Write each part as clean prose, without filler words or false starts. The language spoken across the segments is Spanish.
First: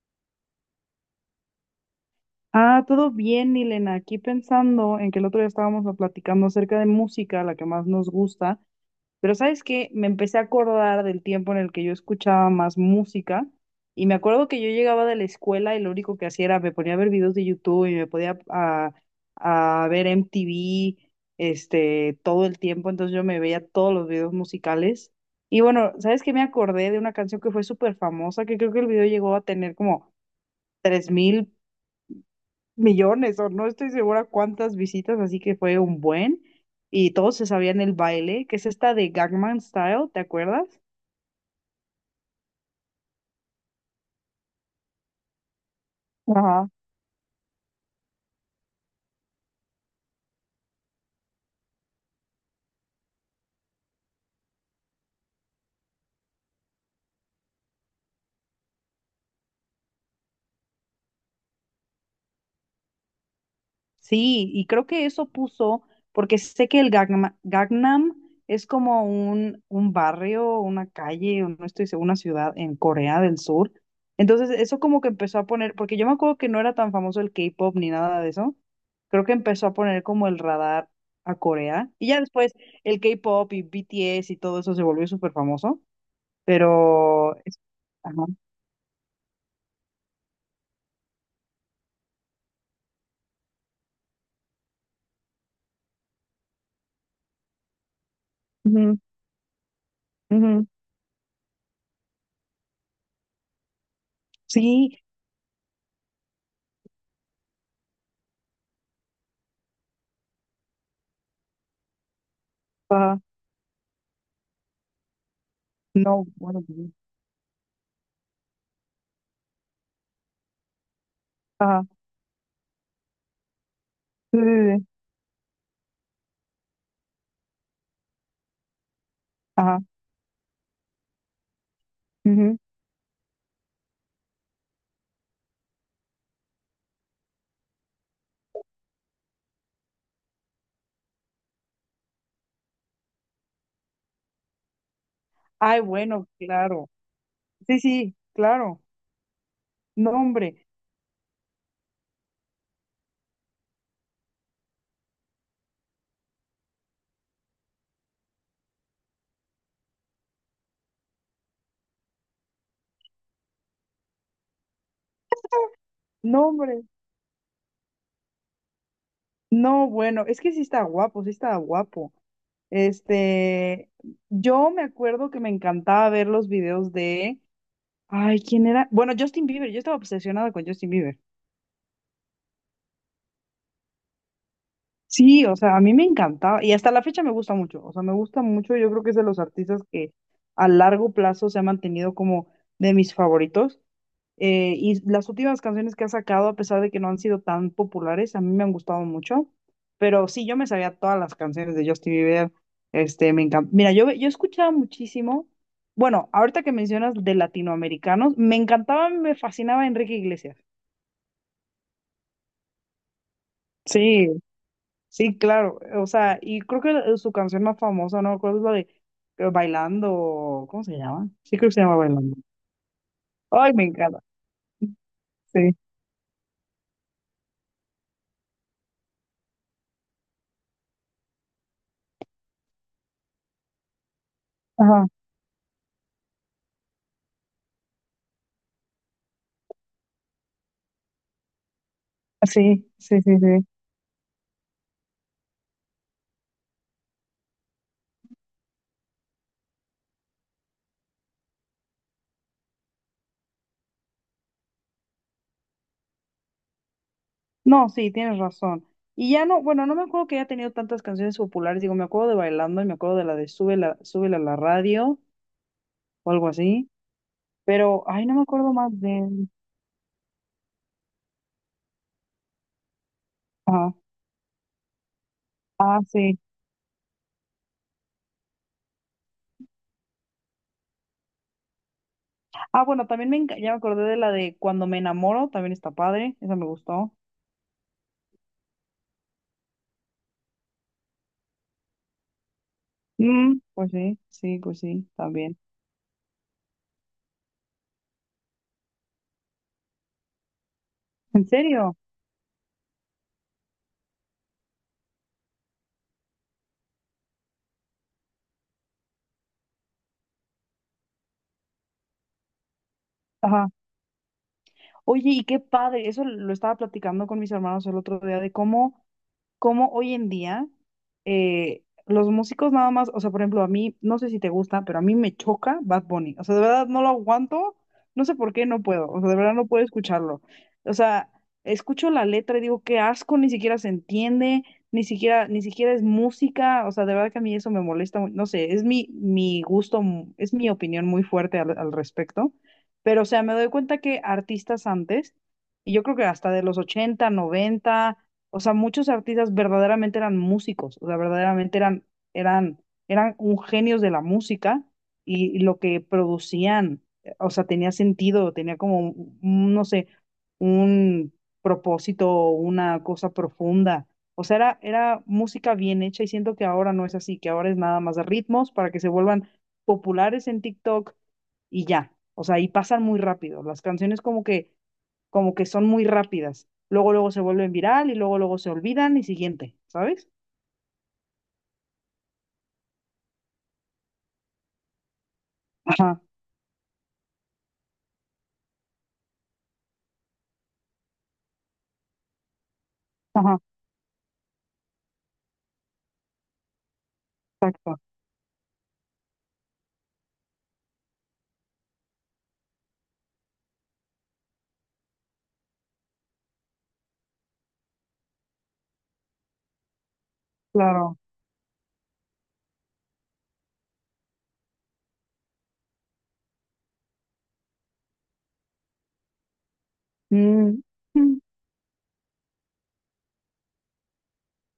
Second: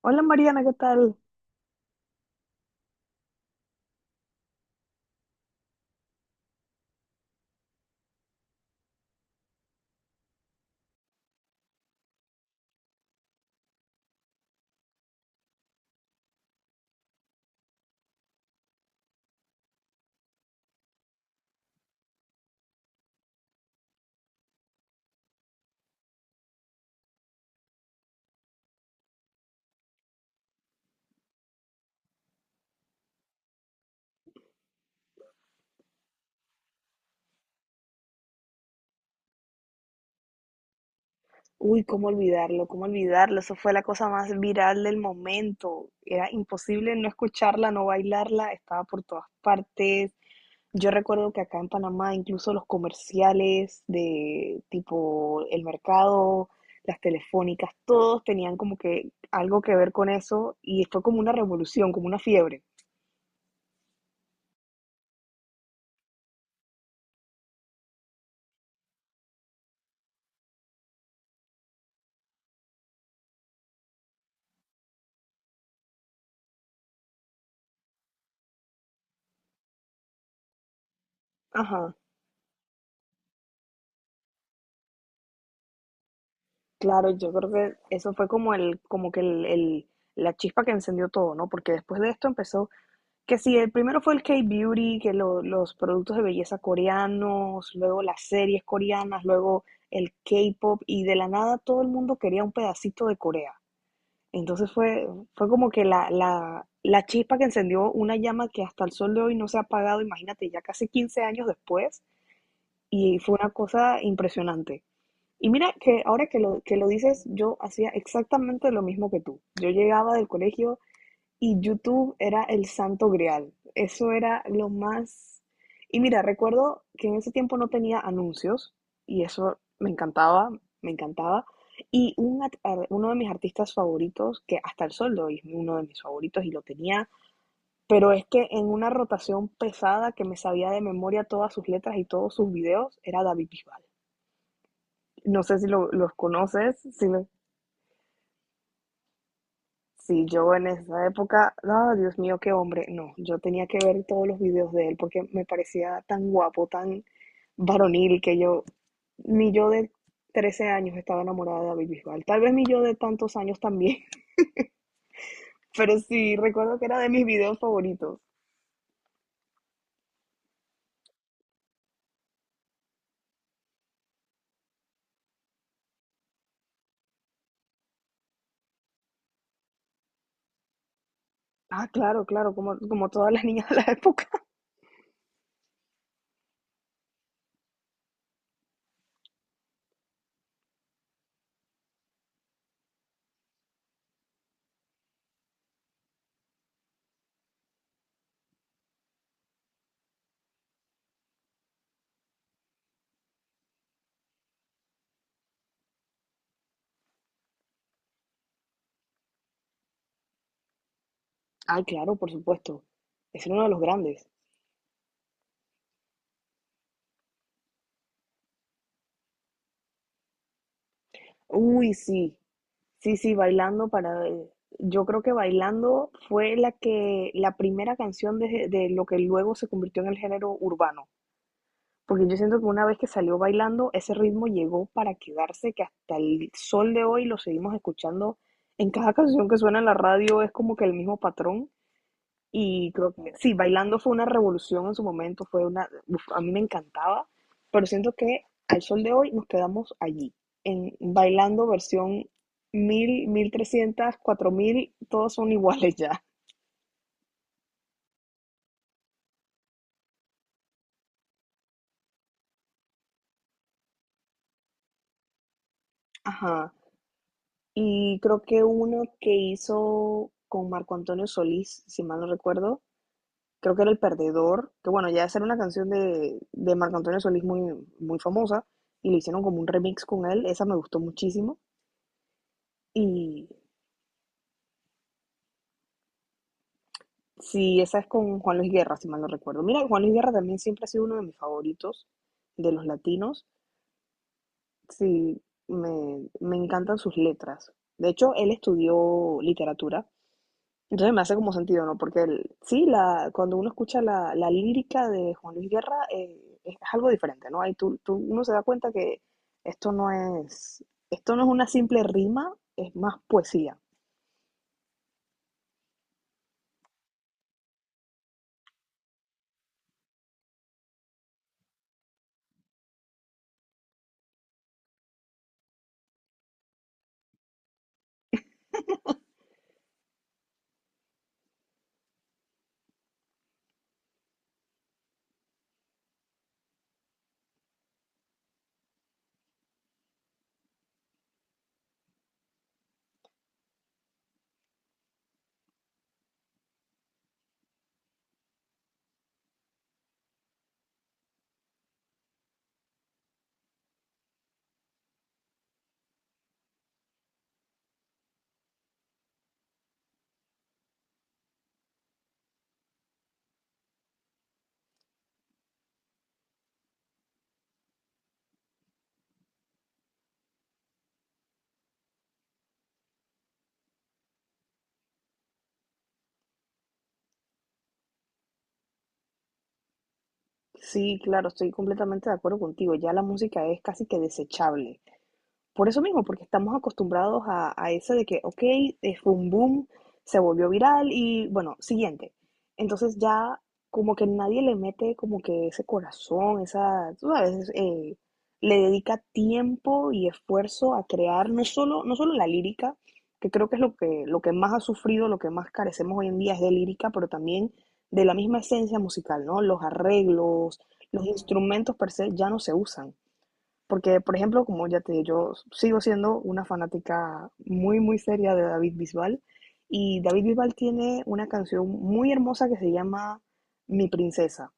Hola Mariana, ¿qué tal? Ah, todo bien, Milena. Aquí pensando en que el otro día estábamos platicando acerca de música, la que más nos gusta, pero ¿sabes qué? Me empecé a acordar del tiempo en el que yo escuchaba más música y me acuerdo que yo llegaba de la escuela y lo único que hacía era me ponía a ver videos de YouTube y me podía a ver MTV , todo el tiempo, entonces yo me veía todos los videos musicales. Y bueno, ¿sabes qué? Me acordé de una canción que fue súper famosa, que creo que el video llegó a tener como 3.000 millones o no estoy segura cuántas visitas, así que fue un buen. Y todos se sabían el baile, que es esta de Gangnam Style, ¿te acuerdas? Uy, cómo olvidarlo, cómo olvidarlo. Eso fue la cosa más viral del momento. Era Ajá. imposible no escucharla, no bailarla. Estaba por todas partes. Yo recuerdo que acá en Panamá, incluso los comerciales de tipo el mercado, las telefónicas, todos tenían como que algo que ver con eso y fue como una revolución, como una fiebre. Sí, y creo que eso puso, porque sé que el Gangnam es como un barrio, una calle, o no estoy segura, una ciudad en Corea del Sur. Entonces, eso como que empezó a poner, porque yo me acuerdo que no era tan famoso el K-pop ni nada de eso. Creo que empezó a poner como el radar a Corea. Ajá, Y ya después el K-pop y BTS y todo eso se volvió súper famoso. claro, yo Pero, creo que eso ajá. fue como el, como que el- la chispa que encendió todo, ¿no? Porque después de esto empezó. Que sí, el primero fue el K-Beauty, que los productos de belleza coreanos, luego las series Ujú, coreanas, luego el ujú. K-pop, y de la nada todo el mundo quería un pedacito de Corea. Entonces Sí, fue como que la chispa que encendió una llama que hasta el sol de hoy no se ha apagado, imagínate, ya casi 15 años después, y ajá. fue una cosa impresionante. Y mira que No, ahora que lo, bueno, que lo dices, yo hacía exactamente lo mismo que tú. Yo llegaba del colegio, y ajá. YouTube era el santo grial. Eso Sí, era sí, lo sí. más... Y mira, recuerdo que en ese tiempo no tenía anuncios y eso Ajá. me encantaba, me encantaba. Y Ujú. Uno de mis artistas favoritos, que hasta el sol de hoy es uno de mis favoritos y lo tenía, pero es que en una rotación pesada que me sabía de memoria todas sus letras y todos sus videos, era David Bisbal. No sé si Ay, lo- los bueno, conoces, claro. si lo- Sí, sí, claro. No, Sí, yo hombre, en esa época, ah, Dios mío, qué hombre. No, yo tenía que ver todos los videos de él porque me parecía tan guapo, tan varonil que yo, ni yo de 13 años estaba enamorada de David Bisbal. Tal vez ni yo de tantos años también, pero sí, no, recuerdo hombre. que era de mis videos favoritos. No, bueno, es que sí está guapo, sí está guapo. Este, yo me acuerdo que me encantaba ver los videos de, ay, ¿quién era? Bueno, Justin Bieber, yo estaba obsesionada con Justin Bieber. Ah, claro, claro, como todas las niñas de la época. Sí, o sea, a mí me encantaba y hasta la fecha me gusta mucho, o sea, me gusta mucho, yo creo que es de los artistas que a largo plazo se ha mantenido como de mis favoritos. Y las últimas canciones que ha sacado, a pesar de que no han sido tan populares, a mí me han gustado mucho. Pero sí, yo me sabía todas las canciones de Justin Bieber. Me encanta. Mira, yo escuchaba muchísimo. Bueno, ahorita que mencionas de latinoamericanos, me encantaba, me fascinaba Enrique Iglesias. Ah, claro, por supuesto. Es uno de los grandes. Sí, sí, claro. O sea, y creo que su canción más famosa, no recuerdo, es la de Bailando, ¿cómo se llama? Sí, creo que se Uy, llama sí. Bailando. Sí, sí, Ay, me Bailando encanta. para Yo creo que Sí. Bailando fue la primera canción de lo que luego se convirtió en el género urbano, porque yo siento que una vez que salió Bailando, ese ritmo llegó Ajá. para quedarse, que hasta el sol de hoy lo seguimos escuchando en cada canción que suena en la radio, es como que el mismo patrón. Y Sí, creo sí, que sí, sí, sí. bailando fue una revolución en su momento, fue una, uf, a mí me encantaba, pero siento que al sol de hoy nos quedamos allí, en bailando versión mil mil trescientas cuatro mil todos son iguales ya. No, sí, tienes razón. Y ya no, bueno, no me acuerdo que haya tenido tantas canciones populares, digo, me acuerdo de Bailando y me acuerdo de la de Súbela, Súbela a la radio o algo Ajá. así, pero, Y ay, no me creo que acuerdo más uno de que él. hizo con Marco Antonio Solís, si mal no recuerdo, creo que era Ah, El Perdedor, que bueno, ya esa era una canción ah, sí. de Marco Antonio Solís muy, muy famosa, y le hicieron como un remix con él, esa me gustó muchísimo. Ah, bueno, también me, Y ya me acordé de la de Cuando me enamoro, también está padre, esa me gustó. Sí, esa es con Juan Luis Guerra, si mal no recuerdo. Mira, Juan Luis Guerra también siempre ha sido uno de mis favoritos de los latinos. Mm, pues sí, sí, pues sí, Sí, también. me encantan sus letras. De hecho, él estudió literatura, entonces me hace ¿En como sentido, serio? ¿no? Porque él, sí, cuando uno escucha la lírica de Juan Luis Guerra, es algo diferente, ¿no? Ahí uno se da cuenta que esto no es, esto no es una simple rima, es más poesía. Oye, y qué padre, eso lo estaba platicando con mis hermanos el otro día, de cómo, cómo hoy en día los músicos nada más, o sea, por ejemplo, a mí, no sé si te gusta, pero a mí me choca Bad Bunny, o sea, de verdad no lo aguanto, no sé por qué no puedo, o sea, de verdad no puedo escucharlo. O sea, escucho la letra y digo, qué asco, ni siquiera se entiende, ni siquiera, ni siquiera es música, o sea, de verdad que a mí eso me molesta, no sé, es mi, mi gusto, es mi opinión muy fuerte al respecto, pero, o sea, me doy cuenta que artistas antes, y yo creo que hasta de los ochenta, noventa, o sea, muchos artistas verdaderamente eran músicos, o sea, verdaderamente eran, eran un genios de la música y lo que producían, o sea, tenía sentido, tenía como, no sé, un propósito, una cosa profunda. O sea, era música bien hecha y siento que ahora no es así, que ahora es nada más de ritmos para que se vuelvan populares en TikTok y ya. O sea, y pasan muy rápido. Las canciones como que son muy rápidas. Luego, luego se vuelven viral y luego, luego se olvidan y siguiente, ¿sabes? Sí, claro, estoy completamente de acuerdo contigo. Ya la música es casi que desechable. Por eso Ajá, mismo, porque estamos acostumbrados a eso de que, ok, fue un boom, se volvió viral y bueno, siguiente. Entonces ajá, ya como que nadie le mete como que ese corazón, esa, tú sabes, le dedica tiempo y esfuerzo a crear no solo, no solo la lírica, que creo que es lo que más ha sufrido, lo que más carecemos hoy en día es de lírica, pero también de la misma esencia musical, ¿no? Los arreglos, claro. los instrumentos per se ya no se usan. Porque, por ejemplo, como ya te dije, yo sigo siendo una fanática muy, muy seria de David Bisbal. Y David Bisbal Mm, tiene mm. una canción muy hermosa que se llama Mi Princesa.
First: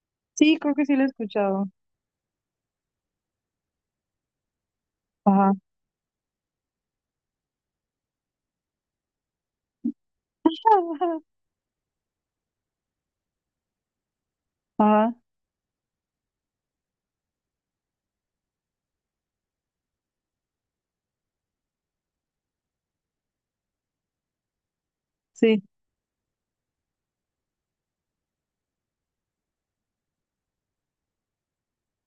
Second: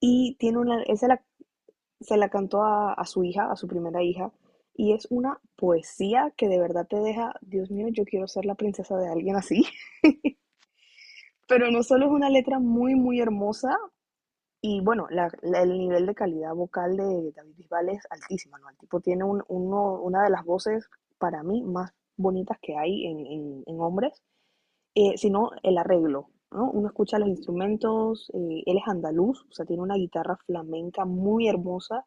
Y Sí, creo que sí él lo he se la, escuchado. se la cantó a su hija, a su primera hija. Y es una Ajá, poesía que de verdad te deja, Dios mío, yo quiero ser la princesa de alguien así. Pero no solo es una letra muy, muy hermosa. Y bueno, ajá, el nivel de calidad vocal de David Bisbal es altísima, ¿no? El tipo tiene una de las voces, para mí, más bonitas que hay en hombres, sino sí, el arreglo, ¿no? Uno escucha los instrumentos, él es andaluz, o sea, tiene una guitarra flamenca muy hermosa,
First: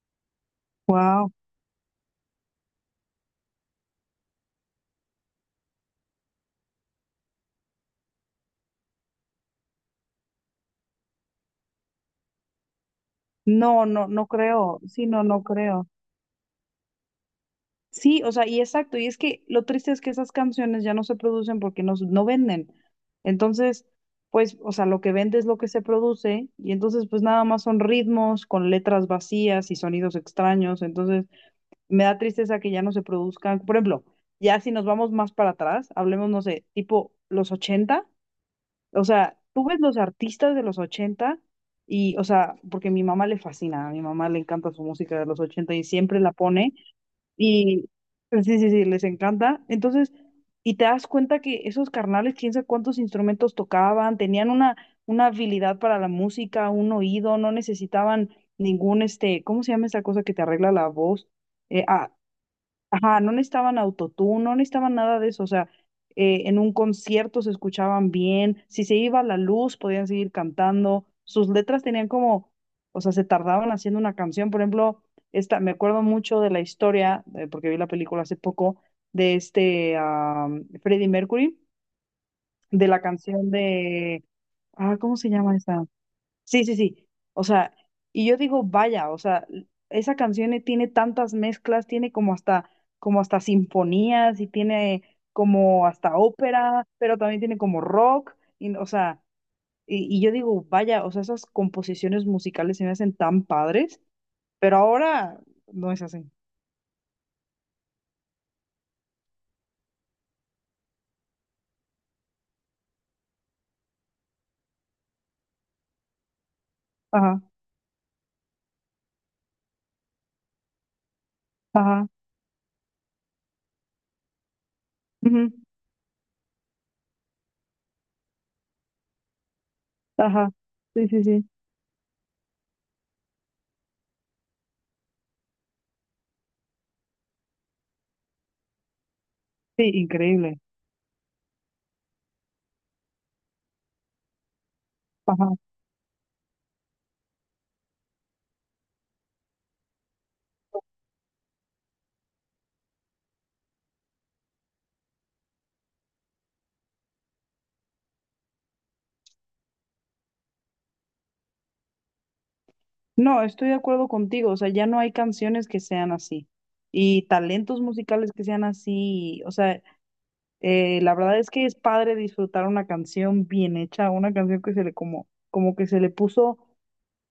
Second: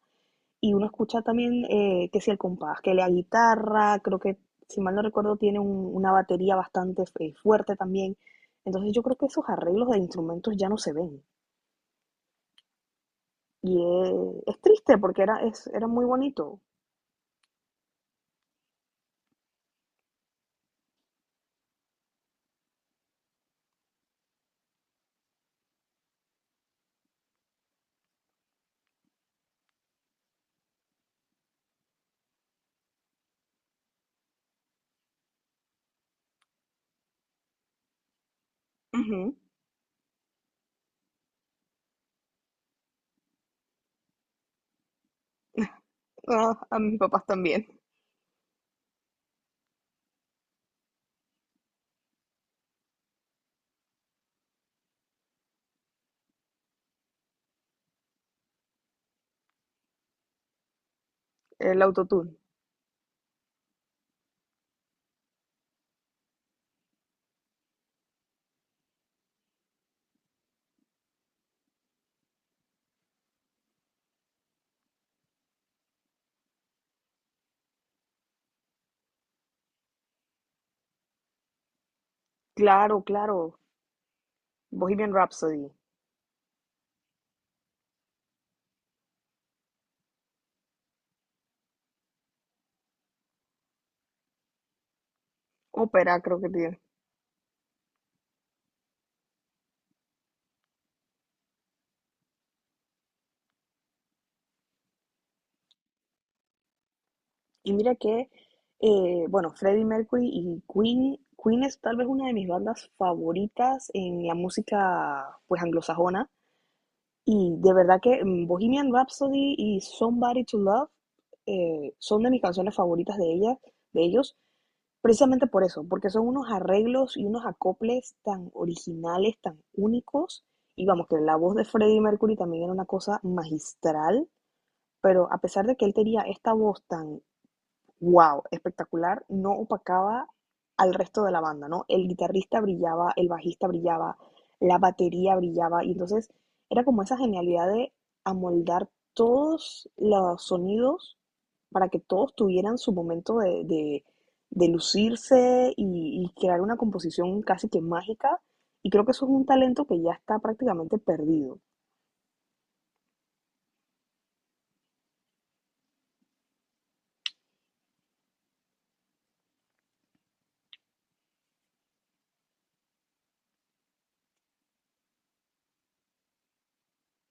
y uno escucha wow. también que si el compás, que la guitarra, creo que, si mal no recuerdo, tiene una batería bastante fuerte también. Entonces yo creo que esos arreglos de instrumentos ya no se ven. Y No, no, no es creo. triste Sí, porque no, era, no es, era creo. muy bonito. Sí, o sea, y exacto, y es que lo triste es que esas canciones ya no se producen porque no, no venden. Entonces, pues, o sea, lo que vende es lo que se produce, y entonces, pues nada más son ritmos con letras vacías y sonidos extraños. Entonces, me da tristeza que ya no se produzcan. Por ejemplo, ya si nos vamos más para atrás, hablemos, no sé, tipo los 80, o Ujú. sea, tú ves los artistas de los 80 y, o sea, porque mi mamá le fascina, a mi mamá le encanta su música de los 80 y siempre la Ah, pone. a mis papás también. Y pues, sí, sí, sí, les encanta. Entonces, y te das cuenta que esos carnales, quién sabe cuántos instrumentos tocaban, tenían una habilidad para la música, un oído, no necesitaban ningún, ¿cómo se llama esa cosa que te arregla la voz? El Eh, ah, autotune. Ajá, no necesitaban autotune, no necesitaban nada de eso, o sea, en un concierto se escuchaban bien, si se iba la luz podían seguir cantando, sus letras tenían como, o sea, se tardaban haciendo una canción, por ejemplo, esta, me acuerdo mucho de la historia, porque vi la película hace poco, de Freddie Mercury, de la Claro, canción claro. de, Bohemian ¿cómo se llama Rhapsody. esa? Sí, sí, sí. O sea, y yo digo, vaya, o sea, esa canción tiene tantas mezclas, tiene como hasta sinfonías y tiene como hasta Ópera creo que tiene. ópera, pero también tiene como rock, y, o sea, y yo digo, vaya, o sea, esas composiciones musicales se me hacen tan padres, pero ahora no es así. Y mira que, bueno, Freddie Mercury y Queen es tal vez una de mis bandas favoritas en la música, pues, anglosajona. Ajá, Y de verdad que Bohemian Rhapsody y Somebody to Love ajá, son de mis canciones favoritas de ella, de ellos. ujú, Precisamente por eso, porque son unos arreglos y unos acoples tan originales, tan únicos. ajá. Y vamos, Sí, que sí, la sí. voz de Freddie Mercury también era una cosa magistral, pero a pesar de que él tenía esta voz tan wow, espectacular, no Sí, opacaba increíble. al resto de la banda, ¿no? El guitarrista brillaba, el bajista brillaba, la batería brillaba, y entonces era como esa genialidad de amoldar todos los sonidos para que todos tuvieran su momento de, de lucirse y crear una composición casi que mágica, y creo que eso es un talento que ya está prácticamente perdido. No, estoy de acuerdo contigo, o sea, ya no hay canciones que sean así y talentos musicales que sean así, o sea, la verdad es que es padre disfrutar una canción bien hecha, una canción que se le como, como que se le puso,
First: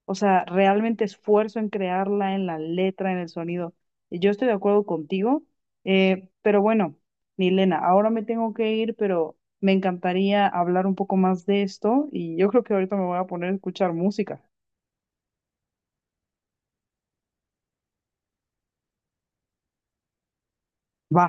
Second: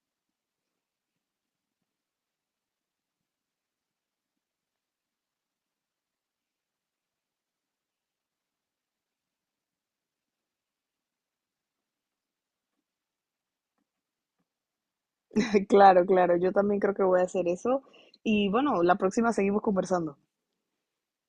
o sea, realmente esfuerzo en crearla, en la letra, en el sonido. Y yo estoy de acuerdo contigo, pero bueno, Milena, ahora me tengo que ir, pero me encantaría hablar un poco más de esto y yo creo que ahorita me voy a poner a escuchar música. Claro, claro, yo también creo que voy a hacer eso, y bueno, la próxima seguimos conversando. Va.